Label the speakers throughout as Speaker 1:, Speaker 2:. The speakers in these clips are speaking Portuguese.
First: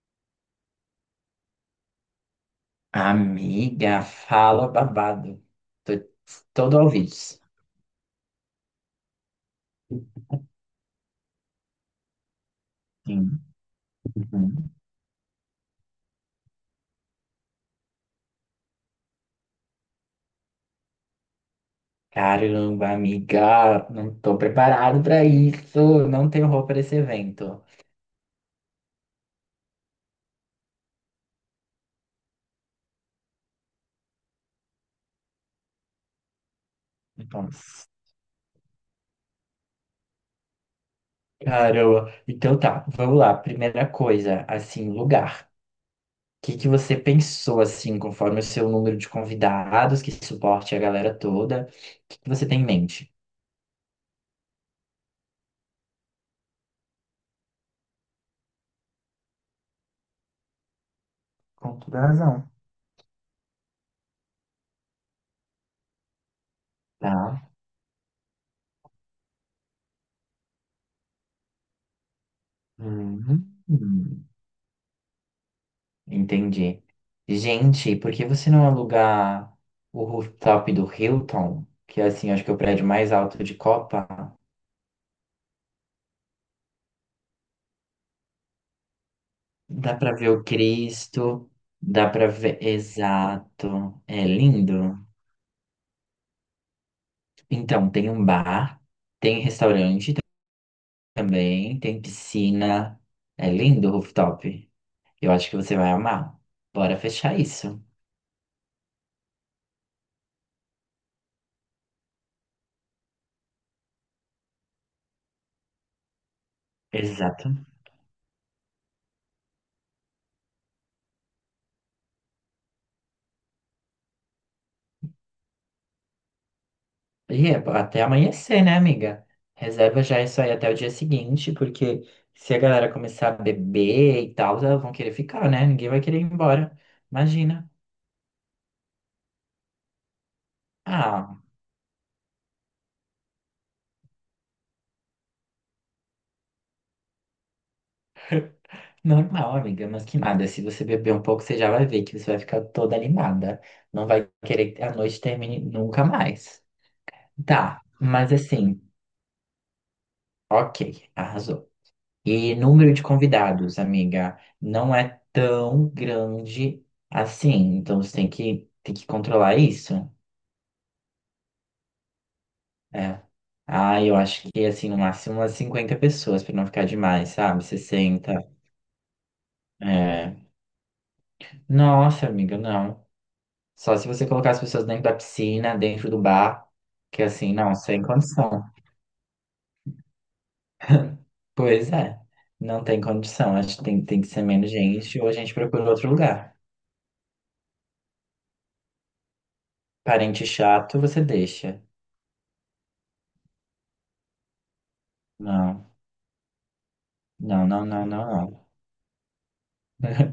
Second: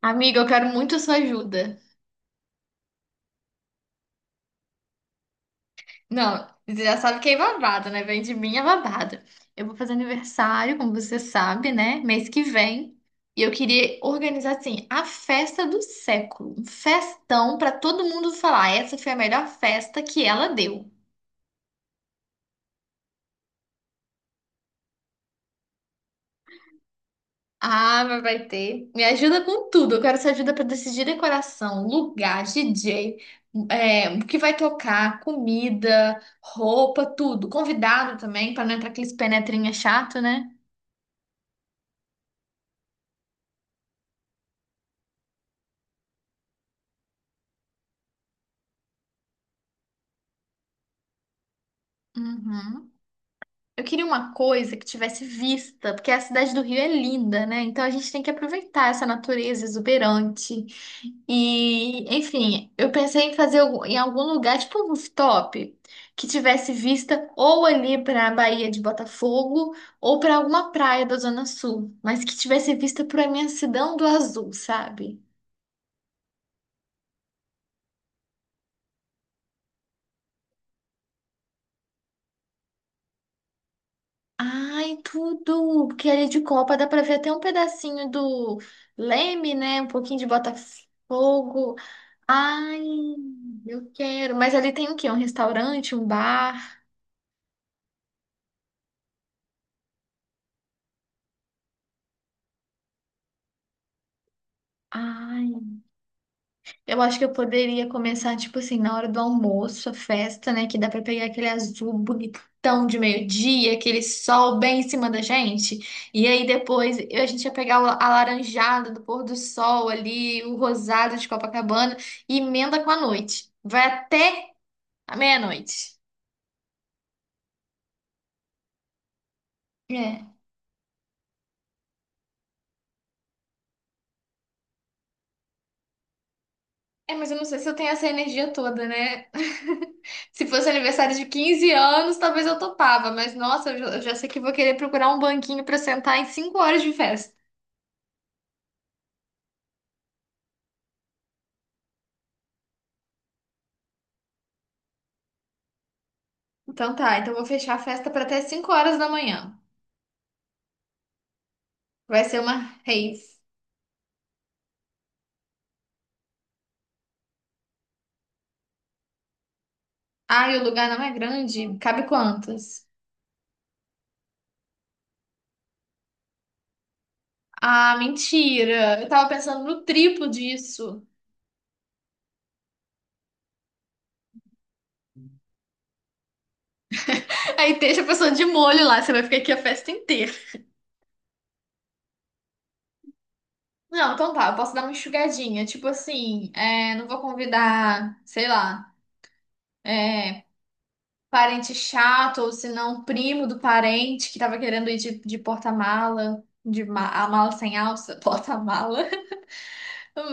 Speaker 1: Amiga, eu quero muito a sua ajuda.
Speaker 2: Amiga, fala babado. Tô
Speaker 1: Não,
Speaker 2: todo
Speaker 1: você já sabe que é
Speaker 2: ouvidos.
Speaker 1: babado, né? Vem de mim é babado. Eu vou fazer aniversário, como você sabe, né? Mês que vem.
Speaker 2: Sim.
Speaker 1: E eu queria organizar,
Speaker 2: Uhum.
Speaker 1: assim, a festa do século. Um festão pra todo mundo falar: "Ah, essa foi a melhor festa que ela deu."
Speaker 2: Caramba, amiga, não tô preparado pra isso. Não tenho roupa pra esse evento.
Speaker 1: Ah, mas vai ter. Me ajuda com tudo. Eu quero essa ajuda para decidir decoração, lugar, DJ, o que vai tocar, comida, roupa, tudo.
Speaker 2: Então,
Speaker 1: Convidado também, para não entrar aqueles penetrinha chato, né?
Speaker 2: caramba. Então tá, vamos lá. Primeira coisa, assim, lugar. O que que você pensou, assim, conforme o seu número de convidados, que suporte a galera toda? O que que você tem em
Speaker 1: Uhum.
Speaker 2: mente?
Speaker 1: Eu queria uma coisa que tivesse vista, porque a cidade do Rio é linda, né? Então a gente tem que aproveitar essa natureza exuberante.
Speaker 2: Com toda
Speaker 1: E,
Speaker 2: razão.
Speaker 1: enfim, eu pensei em fazer em algum lugar, tipo um rooftop, que tivesse vista
Speaker 2: Tá.
Speaker 1: ou ali para a Baía de Botafogo ou para alguma praia da Zona Sul, mas que tivesse vista para a imensidão do
Speaker 2: Uhum.
Speaker 1: azul, sabe?
Speaker 2: Entendi. Gente, por que você não alugar o rooftop do Hilton? Que é assim, acho que é o prédio mais alto de Copa.
Speaker 1: Ai, tudo! Porque ali de Copa dá para ver até um pedacinho do Leme, né? Um
Speaker 2: Dá pra
Speaker 1: pouquinho de
Speaker 2: ver o Cristo,
Speaker 1: Botafogo.
Speaker 2: dá pra ver.
Speaker 1: Ai, eu
Speaker 2: Exato. É
Speaker 1: quero! Mas ali tem o
Speaker 2: lindo.
Speaker 1: quê? Um restaurante, um bar?
Speaker 2: Então, tem um bar, tem restaurante também, tem piscina. É lindo o rooftop. Eu acho
Speaker 1: Ai.
Speaker 2: que você vai amar. Bora
Speaker 1: Eu acho que eu
Speaker 2: fechar isso.
Speaker 1: poderia começar, tipo assim, na hora do almoço, a festa, né? Que dá pra pegar aquele azul bonitão de meio-dia, aquele sol bem em cima da gente. E aí depois a gente ia
Speaker 2: Exato.
Speaker 1: pegar o alaranjado do pôr do sol ali, o rosado de Copacabana, e emenda com a noite. Vai até a meia-noite.
Speaker 2: E é até amanhecer, né, amiga? Reserva já
Speaker 1: É.
Speaker 2: isso aí até o dia seguinte, porque se a galera começar a beber e tal, elas vão querer ficar, né? Ninguém vai querer ir embora.
Speaker 1: É, mas eu não sei se
Speaker 2: Imagina.
Speaker 1: eu tenho essa energia toda, né? Se fosse aniversário de
Speaker 2: Ah,
Speaker 1: 15 anos, talvez eu topava, mas nossa, eu já sei que vou querer procurar um banquinho pra sentar em 5 horas de festa.
Speaker 2: normal, amiga, mas que nada. Se você beber um pouco, você já vai ver que você vai ficar toda animada. Não vai querer que a noite termine nunca mais.
Speaker 1: Então tá, então vou fechar a
Speaker 2: Tá,
Speaker 1: festa para
Speaker 2: mas
Speaker 1: até 5
Speaker 2: assim,
Speaker 1: horas da manhã.
Speaker 2: ok, arrasou.
Speaker 1: Vai ser
Speaker 2: E
Speaker 1: uma
Speaker 2: número de
Speaker 1: rave.
Speaker 2: convidados, amiga, não é tão grande assim. Então você tem que controlar isso.
Speaker 1: Ai, o lugar não é grande. Cabe quantas?
Speaker 2: É. Ah, eu acho que assim, no máximo umas 50 pessoas, pra não ficar demais, sabe?
Speaker 1: Ah,
Speaker 2: 60.
Speaker 1: mentira. Eu tava pensando no triplo
Speaker 2: É.
Speaker 1: disso.
Speaker 2: Nossa, amiga, não. Só se você colocar as pessoas dentro da piscina, dentro do bar, que assim, não,
Speaker 1: Aí deixa
Speaker 2: sem
Speaker 1: a pessoa de
Speaker 2: condição.
Speaker 1: molho lá, você vai ficar aqui a festa inteira.
Speaker 2: Pois é, não tem condição. Acho que tem,
Speaker 1: Não,
Speaker 2: tem que
Speaker 1: então
Speaker 2: ser
Speaker 1: tá, eu
Speaker 2: menos
Speaker 1: posso dar uma
Speaker 2: gente ou a gente
Speaker 1: enxugadinha.
Speaker 2: procura
Speaker 1: Tipo
Speaker 2: outro
Speaker 1: assim,
Speaker 2: lugar.
Speaker 1: não vou convidar, sei lá, é,
Speaker 2: Parente chato, você
Speaker 1: parente
Speaker 2: deixa.
Speaker 1: chato, ou se não, primo do parente que tava querendo ir de
Speaker 2: Não.
Speaker 1: porta-mala, de a mala
Speaker 2: Não,
Speaker 1: sem
Speaker 2: não, não,
Speaker 1: alça,
Speaker 2: não, não.
Speaker 1: porta-mala.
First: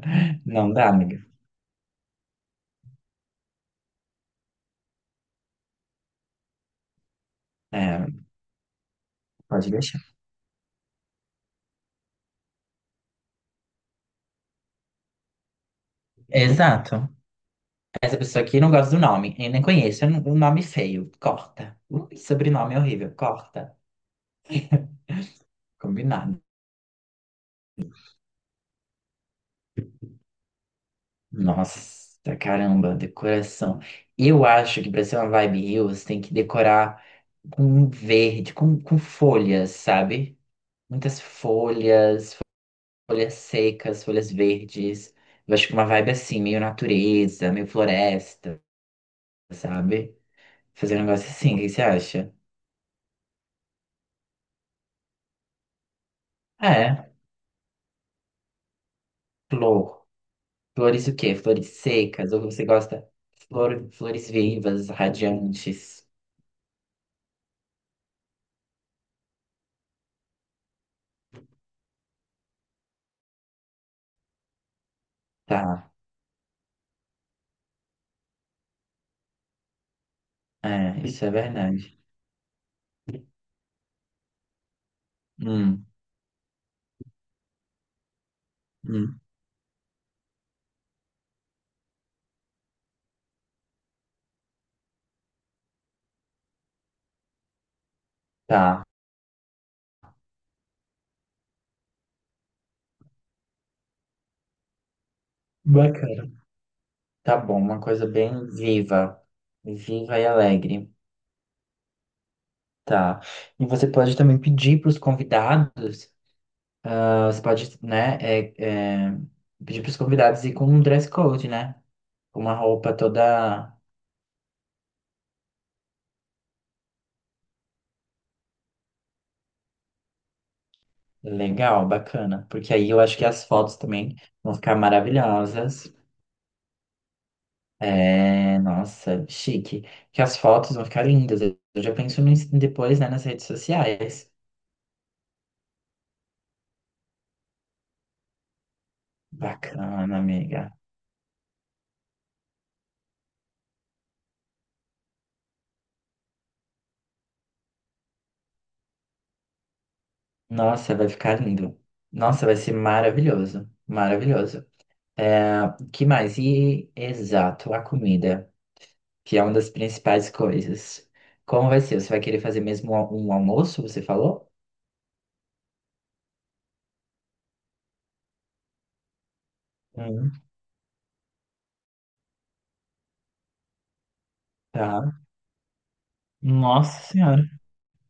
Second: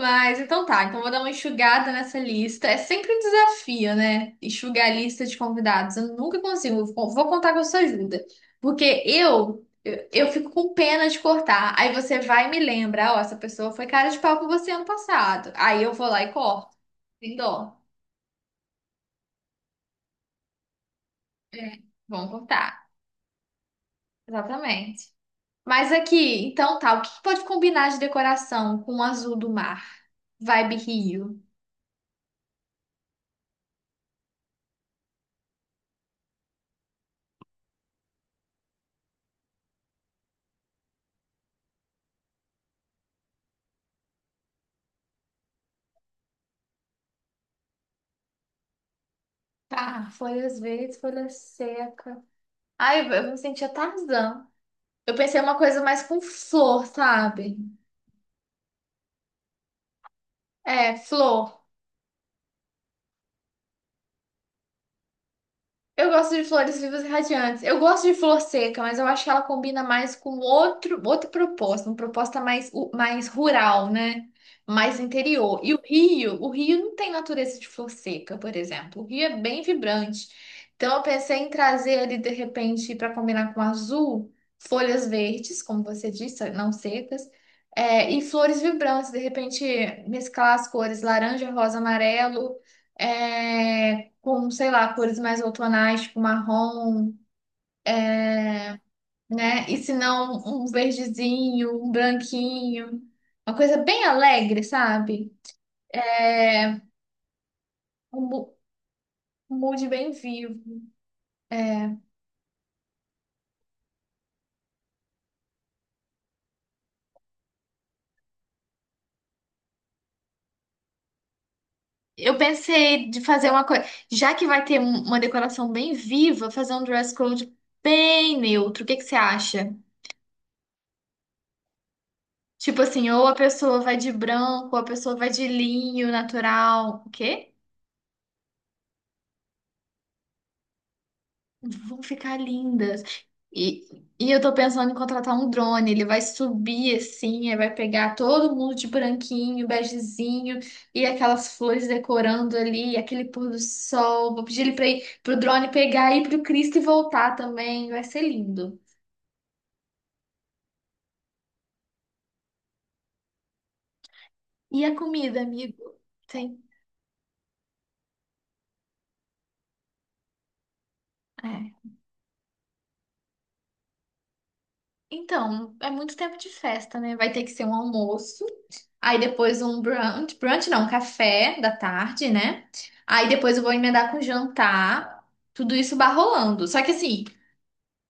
Speaker 1: Mas então
Speaker 2: Não
Speaker 1: tá,
Speaker 2: dá,
Speaker 1: então vou dar
Speaker 2: amiga.
Speaker 1: uma enxugada nessa lista. É sempre um desafio, né? Enxugar a lista de convidados. Eu nunca consigo. Vou contar com a sua
Speaker 2: É,
Speaker 1: ajuda. Porque eu,
Speaker 2: pode
Speaker 1: eu,
Speaker 2: deixar.
Speaker 1: eu fico com pena de cortar. Aí você vai e me lembra: ó, essa pessoa foi cara de pau com você ano passado. Aí eu vou lá e corto.
Speaker 2: Exato.
Speaker 1: Sem dó.
Speaker 2: Essa pessoa aqui não gosta do nome, eu nem conheço, é um nome feio. Corta.
Speaker 1: É.
Speaker 2: Ui,
Speaker 1: Vamos
Speaker 2: sobrenome
Speaker 1: cortar.
Speaker 2: horrível. Corta.
Speaker 1: Exatamente. Mas
Speaker 2: Combinado.
Speaker 1: aqui, então tá, o que que pode combinar de decoração com o azul do mar? Vibe Rio.
Speaker 2: Nossa, caramba, decoração. Eu acho que pra ser uma vibe Hills tem que decorar com verde, com folhas, sabe? Muitas folhas, folhas secas, folhas verdes. Eu acho que uma vibe assim, meio natureza, meio floresta,
Speaker 1: Tá,
Speaker 2: sabe?
Speaker 1: folhas
Speaker 2: Fazer
Speaker 1: verdes,
Speaker 2: um
Speaker 1: folha
Speaker 2: negócio assim, o que você
Speaker 1: seca.
Speaker 2: acha?
Speaker 1: Ai, eu me sentia Tarzan. Eu pensei uma coisa mais com
Speaker 2: Ah,
Speaker 1: flor,
Speaker 2: é,
Speaker 1: sabe?
Speaker 2: flor.
Speaker 1: É,
Speaker 2: Flores o quê?
Speaker 1: flor.
Speaker 2: Flores secas? Ou você gosta? Flor, flores vivas, radiantes.
Speaker 1: Eu gosto de flores vivas e radiantes. Eu gosto de flor seca, mas eu acho que ela combina mais com outro, outra proposta, uma proposta mais, mais rural, né? Mais interior. E
Speaker 2: Tá,
Speaker 1: O Rio não tem natureza de flor seca, por exemplo. O Rio é bem vibrante. Então
Speaker 2: é,
Speaker 1: eu
Speaker 2: isso é
Speaker 1: pensei em trazer
Speaker 2: verdade.
Speaker 1: ali, de repente, para combinar com azul, folhas verdes, como
Speaker 2: Hum,
Speaker 1: você disse, não secas, e flores vibrantes, de
Speaker 2: hum,
Speaker 1: repente, mesclar as cores laranja, rosa, amarelo. É, com, sei lá, cores mais outonais, tipo marrom,
Speaker 2: tá,
Speaker 1: né? E se não, um verdezinho, um branquinho. Uma coisa bem alegre, sabe?
Speaker 2: bacana.
Speaker 1: É
Speaker 2: Tá bom, uma coisa
Speaker 1: um
Speaker 2: bem
Speaker 1: mu-
Speaker 2: viva.
Speaker 1: um mood bem
Speaker 2: Viva e
Speaker 1: vivo.
Speaker 2: alegre.
Speaker 1: É,
Speaker 2: Tá. E você pode também pedir para os convidados, ah, você pode, né, pedir para os convidados ir com um dress code, né?
Speaker 1: eu
Speaker 2: Com uma roupa
Speaker 1: pensei de fazer uma
Speaker 2: toda.
Speaker 1: coisa, já que vai ter uma decoração bem viva, fazer um dress code bem neutro. O que que você acha?
Speaker 2: Legal, bacana. Porque
Speaker 1: Tipo
Speaker 2: aí eu
Speaker 1: assim,
Speaker 2: acho que
Speaker 1: ou a
Speaker 2: as fotos
Speaker 1: pessoa vai de
Speaker 2: também vão
Speaker 1: branco,
Speaker 2: ficar
Speaker 1: ou a pessoa vai de
Speaker 2: maravilhosas.
Speaker 1: linho natural. O quê?
Speaker 2: É, nossa, chique. Que as fotos vão ficar lindas. Eu já
Speaker 1: Vão
Speaker 2: penso no,
Speaker 1: ficar
Speaker 2: depois,
Speaker 1: lindas.
Speaker 2: né, nas redes
Speaker 1: E, e
Speaker 2: sociais.
Speaker 1: eu tô pensando em contratar um drone. Ele vai subir assim, aí vai pegar todo mundo de branquinho,
Speaker 2: Bacana,
Speaker 1: begezinho,
Speaker 2: amiga.
Speaker 1: e aquelas flores decorando ali, aquele pôr do sol. Vou pedir ele pra ir, pro drone pegar e ir pro Cristo e voltar também. Vai ser lindo.
Speaker 2: Nossa, vai ficar lindo. Nossa, vai ser maravilhoso. Maravilhoso.
Speaker 1: E a comida,
Speaker 2: É,
Speaker 1: amigo?
Speaker 2: que mais?
Speaker 1: Tem.
Speaker 2: E exato, a comida, que é uma das principais coisas. Como vai
Speaker 1: É.
Speaker 2: ser? Você vai querer fazer mesmo um almoço, você falou?
Speaker 1: Então, é muito tempo de festa, né? Vai ter que ser um almoço, aí depois um brunch,
Speaker 2: Hum,
Speaker 1: brunch não, um café da tarde, né? Aí depois eu vou emendar com
Speaker 2: tá.
Speaker 1: jantar, tudo isso barrolando. Só que
Speaker 2: Nossa
Speaker 1: assim,
Speaker 2: senhora.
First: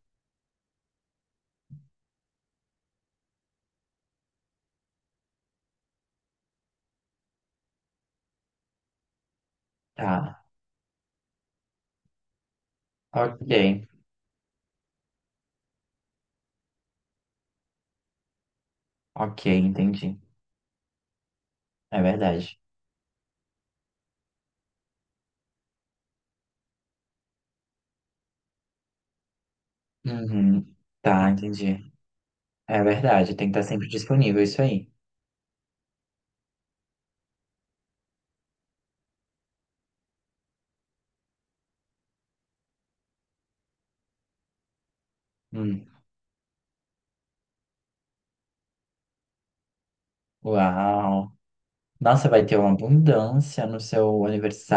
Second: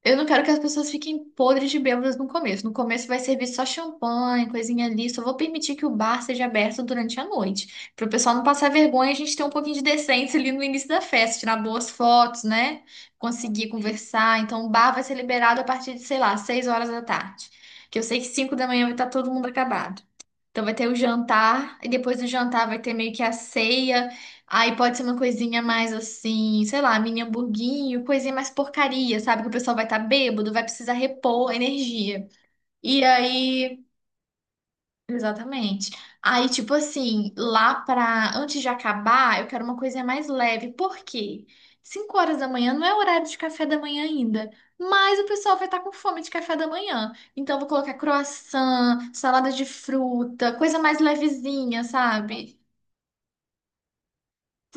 Speaker 1: eu não quero que as pessoas fiquem podres de bêbadas no começo. No começo vai servir só champanhe, coisinha ali. Só vou permitir que o bar seja aberto durante a noite. Para o pessoal não passar vergonha, a gente ter um pouquinho de decência
Speaker 2: Tá.
Speaker 1: ali no início da festa, tirar boas fotos, né?
Speaker 2: Ok,
Speaker 1: Conseguir conversar. Então, o bar vai ser liberado a partir de, sei lá, 18 horas da tarde. Que eu sei que 5 da manhã vai estar todo mundo
Speaker 2: ok,
Speaker 1: acabado.
Speaker 2: entendi.
Speaker 1: Então, vai ter o jantar, e
Speaker 2: É
Speaker 1: depois do
Speaker 2: verdade.
Speaker 1: jantar vai ter meio que a ceia. Aí pode ser uma coisinha mais assim, sei lá, mini hamburguinho, coisinha mais porcaria, sabe? Que o pessoal vai estar bêbado, vai
Speaker 2: Uhum.
Speaker 1: precisar
Speaker 2: Tá,
Speaker 1: repor a
Speaker 2: entendi.
Speaker 1: energia.
Speaker 2: É
Speaker 1: E
Speaker 2: verdade, tem que estar
Speaker 1: aí.
Speaker 2: sempre disponível isso aí.
Speaker 1: Exatamente. Aí, tipo assim, lá pra. Antes de acabar, eu quero uma coisinha mais leve. Por quê? 5 horas da manhã não é horário de café da manhã ainda. Mas o pessoal vai estar
Speaker 2: Hum.
Speaker 1: com fome de café da manhã. Então, eu vou colocar croissant, salada de fruta, coisa mais
Speaker 2: Uau!
Speaker 1: levezinha,
Speaker 2: Nossa, vai ter
Speaker 1: sabe?
Speaker 2: uma abundância no seu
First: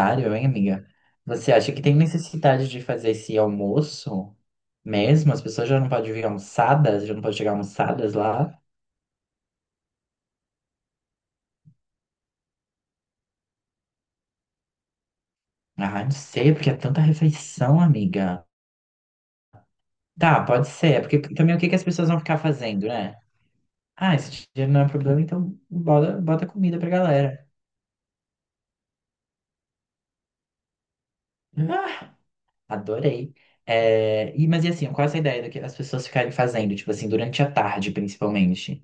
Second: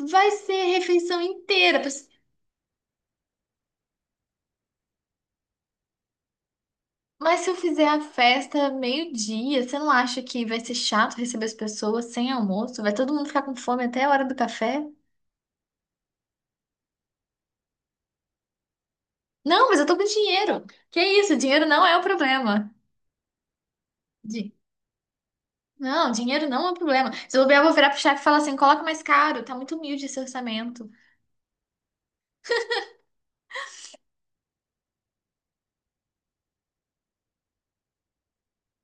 Speaker 1: Vai
Speaker 2: hein,
Speaker 1: ser
Speaker 2: amiga?
Speaker 1: refeição
Speaker 2: Você acha
Speaker 1: inteira.
Speaker 2: que tem necessidade de fazer esse almoço mesmo? As pessoas já não podem vir almoçadas, já não podem
Speaker 1: Mas se
Speaker 2: chegar
Speaker 1: eu fizer a
Speaker 2: almoçadas lá?
Speaker 1: festa meio-dia, você não acha que vai ser chato receber as pessoas sem almoço? Vai todo mundo ficar com fome até a hora do café?
Speaker 2: Ah, não sei, porque é tanta refeição, amiga.
Speaker 1: Não, mas eu tô com
Speaker 2: Tá,
Speaker 1: dinheiro.
Speaker 2: pode
Speaker 1: Que
Speaker 2: ser, porque
Speaker 1: isso?
Speaker 2: também o
Speaker 1: Dinheiro
Speaker 2: que que
Speaker 1: não
Speaker 2: as
Speaker 1: é o
Speaker 2: pessoas vão ficar
Speaker 1: problema.
Speaker 2: fazendo, né? Ah, esse
Speaker 1: Di-
Speaker 2: dinheiro não é um problema, então
Speaker 1: Não,
Speaker 2: bota, bota
Speaker 1: dinheiro não é o
Speaker 2: comida pra
Speaker 1: problema. Se eu
Speaker 2: galera.
Speaker 1: bobear, eu vou virar pro chefe e falar assim: coloca mais caro, tá muito humilde esse orçamento.
Speaker 2: Ah, adorei. É, e, mas e assim, qual é essa ideia do que as pessoas ficarem fazendo, tipo assim, durante a tarde, principalmente?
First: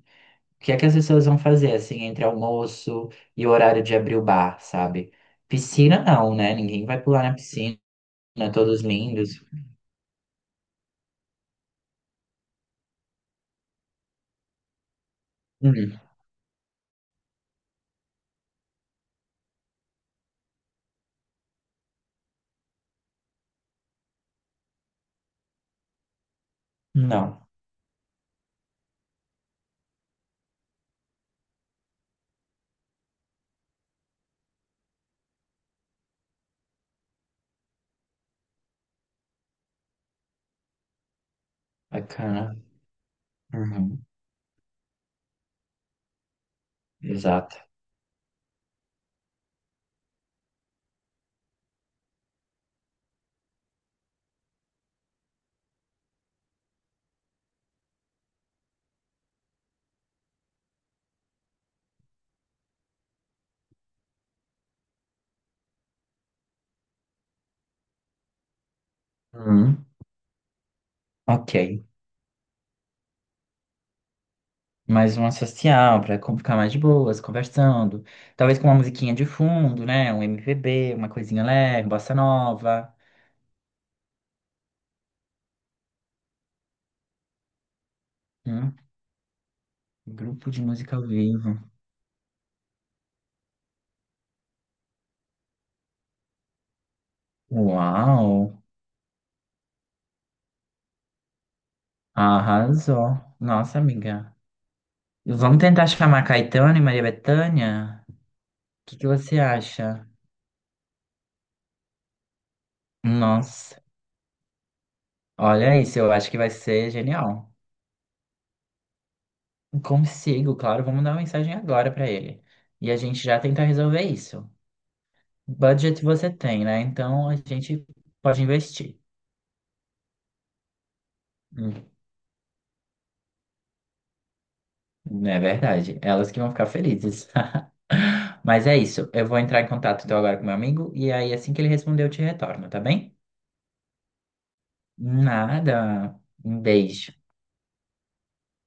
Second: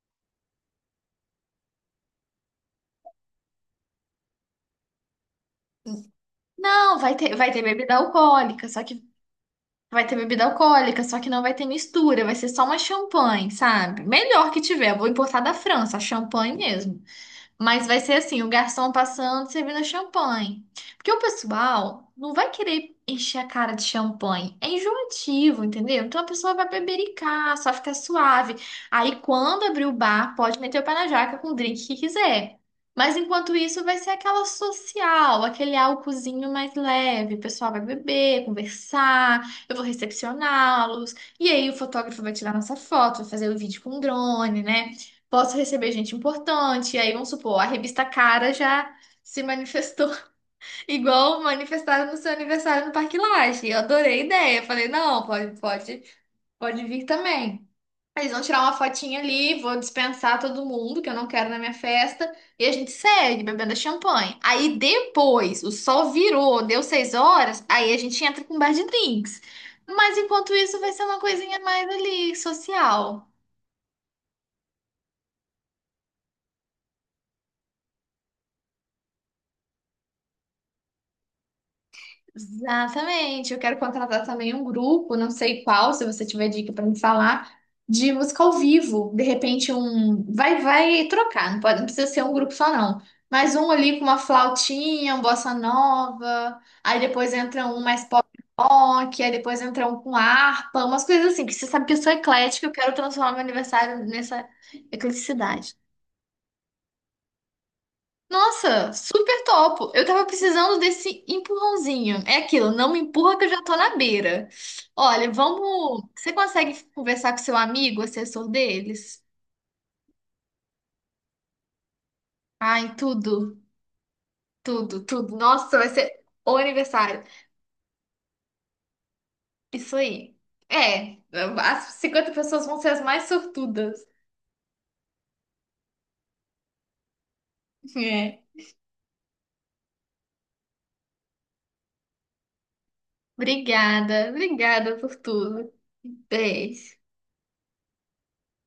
Speaker 2: O que é que as pessoas vão fazer, assim, entre almoço e o horário de abrir o bar, sabe? Piscina não, né? Ninguém
Speaker 1: Não,
Speaker 2: vai pular na
Speaker 1: vai ter
Speaker 2: piscina,
Speaker 1: bebida alcoólica,
Speaker 2: todos
Speaker 1: só que
Speaker 2: lindos.
Speaker 1: vai ter bebida alcoólica, só que não vai ter mistura, vai ser só uma champanhe, sabe? Melhor que tiver, eu vou importar da França,
Speaker 2: Hum,
Speaker 1: a champanhe mesmo. Mas vai ser assim, o garçom passando, servindo champanhe. Porque o pessoal não vai querer encher a cara de champanhe. É enjoativo, entendeu? Então a pessoa vai
Speaker 2: não,
Speaker 1: bebericar, só fica suave. Aí quando abrir o bar, pode meter o pé na jaca com o drink que quiser. Mas enquanto isso, vai ser aquela social, aquele álcoolzinho mais leve. O pessoal vai beber, conversar, eu vou recepcioná-los. E aí o fotógrafo vai tirar
Speaker 2: bacana.
Speaker 1: nossa foto, vai fazer o vídeo com
Speaker 2: Uhum,
Speaker 1: drone, né? Posso receber gente importante. E aí, vamos
Speaker 2: exato.
Speaker 1: supor, a revista Cara já se manifestou, igual manifestaram no seu aniversário no Parque Lage. Eu adorei a ideia. Eu falei: não, pode, pode, pode vir também. Eles vão tirar uma fotinha ali, vou dispensar todo mundo que eu não quero na minha festa. E a gente segue bebendo champanhe. Aí depois, o sol virou, deu 6 horas, aí a gente entra com um bar de drinks.
Speaker 2: Hum,
Speaker 1: Mas enquanto isso, vai ser uma coisinha
Speaker 2: ok.
Speaker 1: mais ali, social.
Speaker 2: Mais uma social, pra ficar mais de boas, conversando. Talvez com uma musiquinha de fundo, né? Um MPB, uma coisinha leve, bossa nova.
Speaker 1: Exatamente. Eu quero contratar também um grupo, não sei qual, se você tiver dica para me falar, de música ao
Speaker 2: Hum,
Speaker 1: vivo. De repente um
Speaker 2: grupo
Speaker 1: vai
Speaker 2: de música ao
Speaker 1: vai trocar, não
Speaker 2: vivo.
Speaker 1: pode, não precisa ser um grupo só não. Mas um ali com uma flautinha, um bossa nova, aí depois entra um mais pop
Speaker 2: Uau!
Speaker 1: rock, aí depois entra um com harpa, umas coisas assim, que você sabe que eu sou eclética, eu quero
Speaker 2: Arrasou.
Speaker 1: transformar meu
Speaker 2: Nossa,
Speaker 1: aniversário
Speaker 2: amiga.
Speaker 1: nessa
Speaker 2: Vamos
Speaker 1: ecleticidade.
Speaker 2: tentar chamar Caetano e Maria Bethânia? O
Speaker 1: Nossa,
Speaker 2: que que você
Speaker 1: super topo. Eu
Speaker 2: acha?
Speaker 1: tava precisando desse empurrãozinho. É aquilo, não me empurra que eu já tô
Speaker 2: Nossa,
Speaker 1: na beira. Olha,
Speaker 2: olha isso,
Speaker 1: vamos.
Speaker 2: eu acho
Speaker 1: Você
Speaker 2: que vai
Speaker 1: consegue
Speaker 2: ser
Speaker 1: conversar com
Speaker 2: genial.
Speaker 1: seu amigo, assessor deles?
Speaker 2: Consigo, claro, vou mandar uma mensagem agora pra ele. E
Speaker 1: Ai,
Speaker 2: a gente já
Speaker 1: tudo,
Speaker 2: tentar resolver isso.
Speaker 1: tudo, tudo. Nossa, vai
Speaker 2: Budget
Speaker 1: ser
Speaker 2: você
Speaker 1: o
Speaker 2: tem, né?
Speaker 1: aniversário.
Speaker 2: Então a gente pode investir.
Speaker 1: Isso aí. É, as
Speaker 2: Hum.
Speaker 1: 50 pessoas vão ser as mais sortudas.
Speaker 2: Não é verdade. Elas que vão ficar felizes.
Speaker 1: É.
Speaker 2: Mas é isso. Eu vou entrar em contato então agora com meu amigo e aí assim que ele responder eu te retorno, tá bem?
Speaker 1: Obrigada, obrigada por tudo.
Speaker 2: Nada. Um
Speaker 1: Beijo.
Speaker 2: beijo.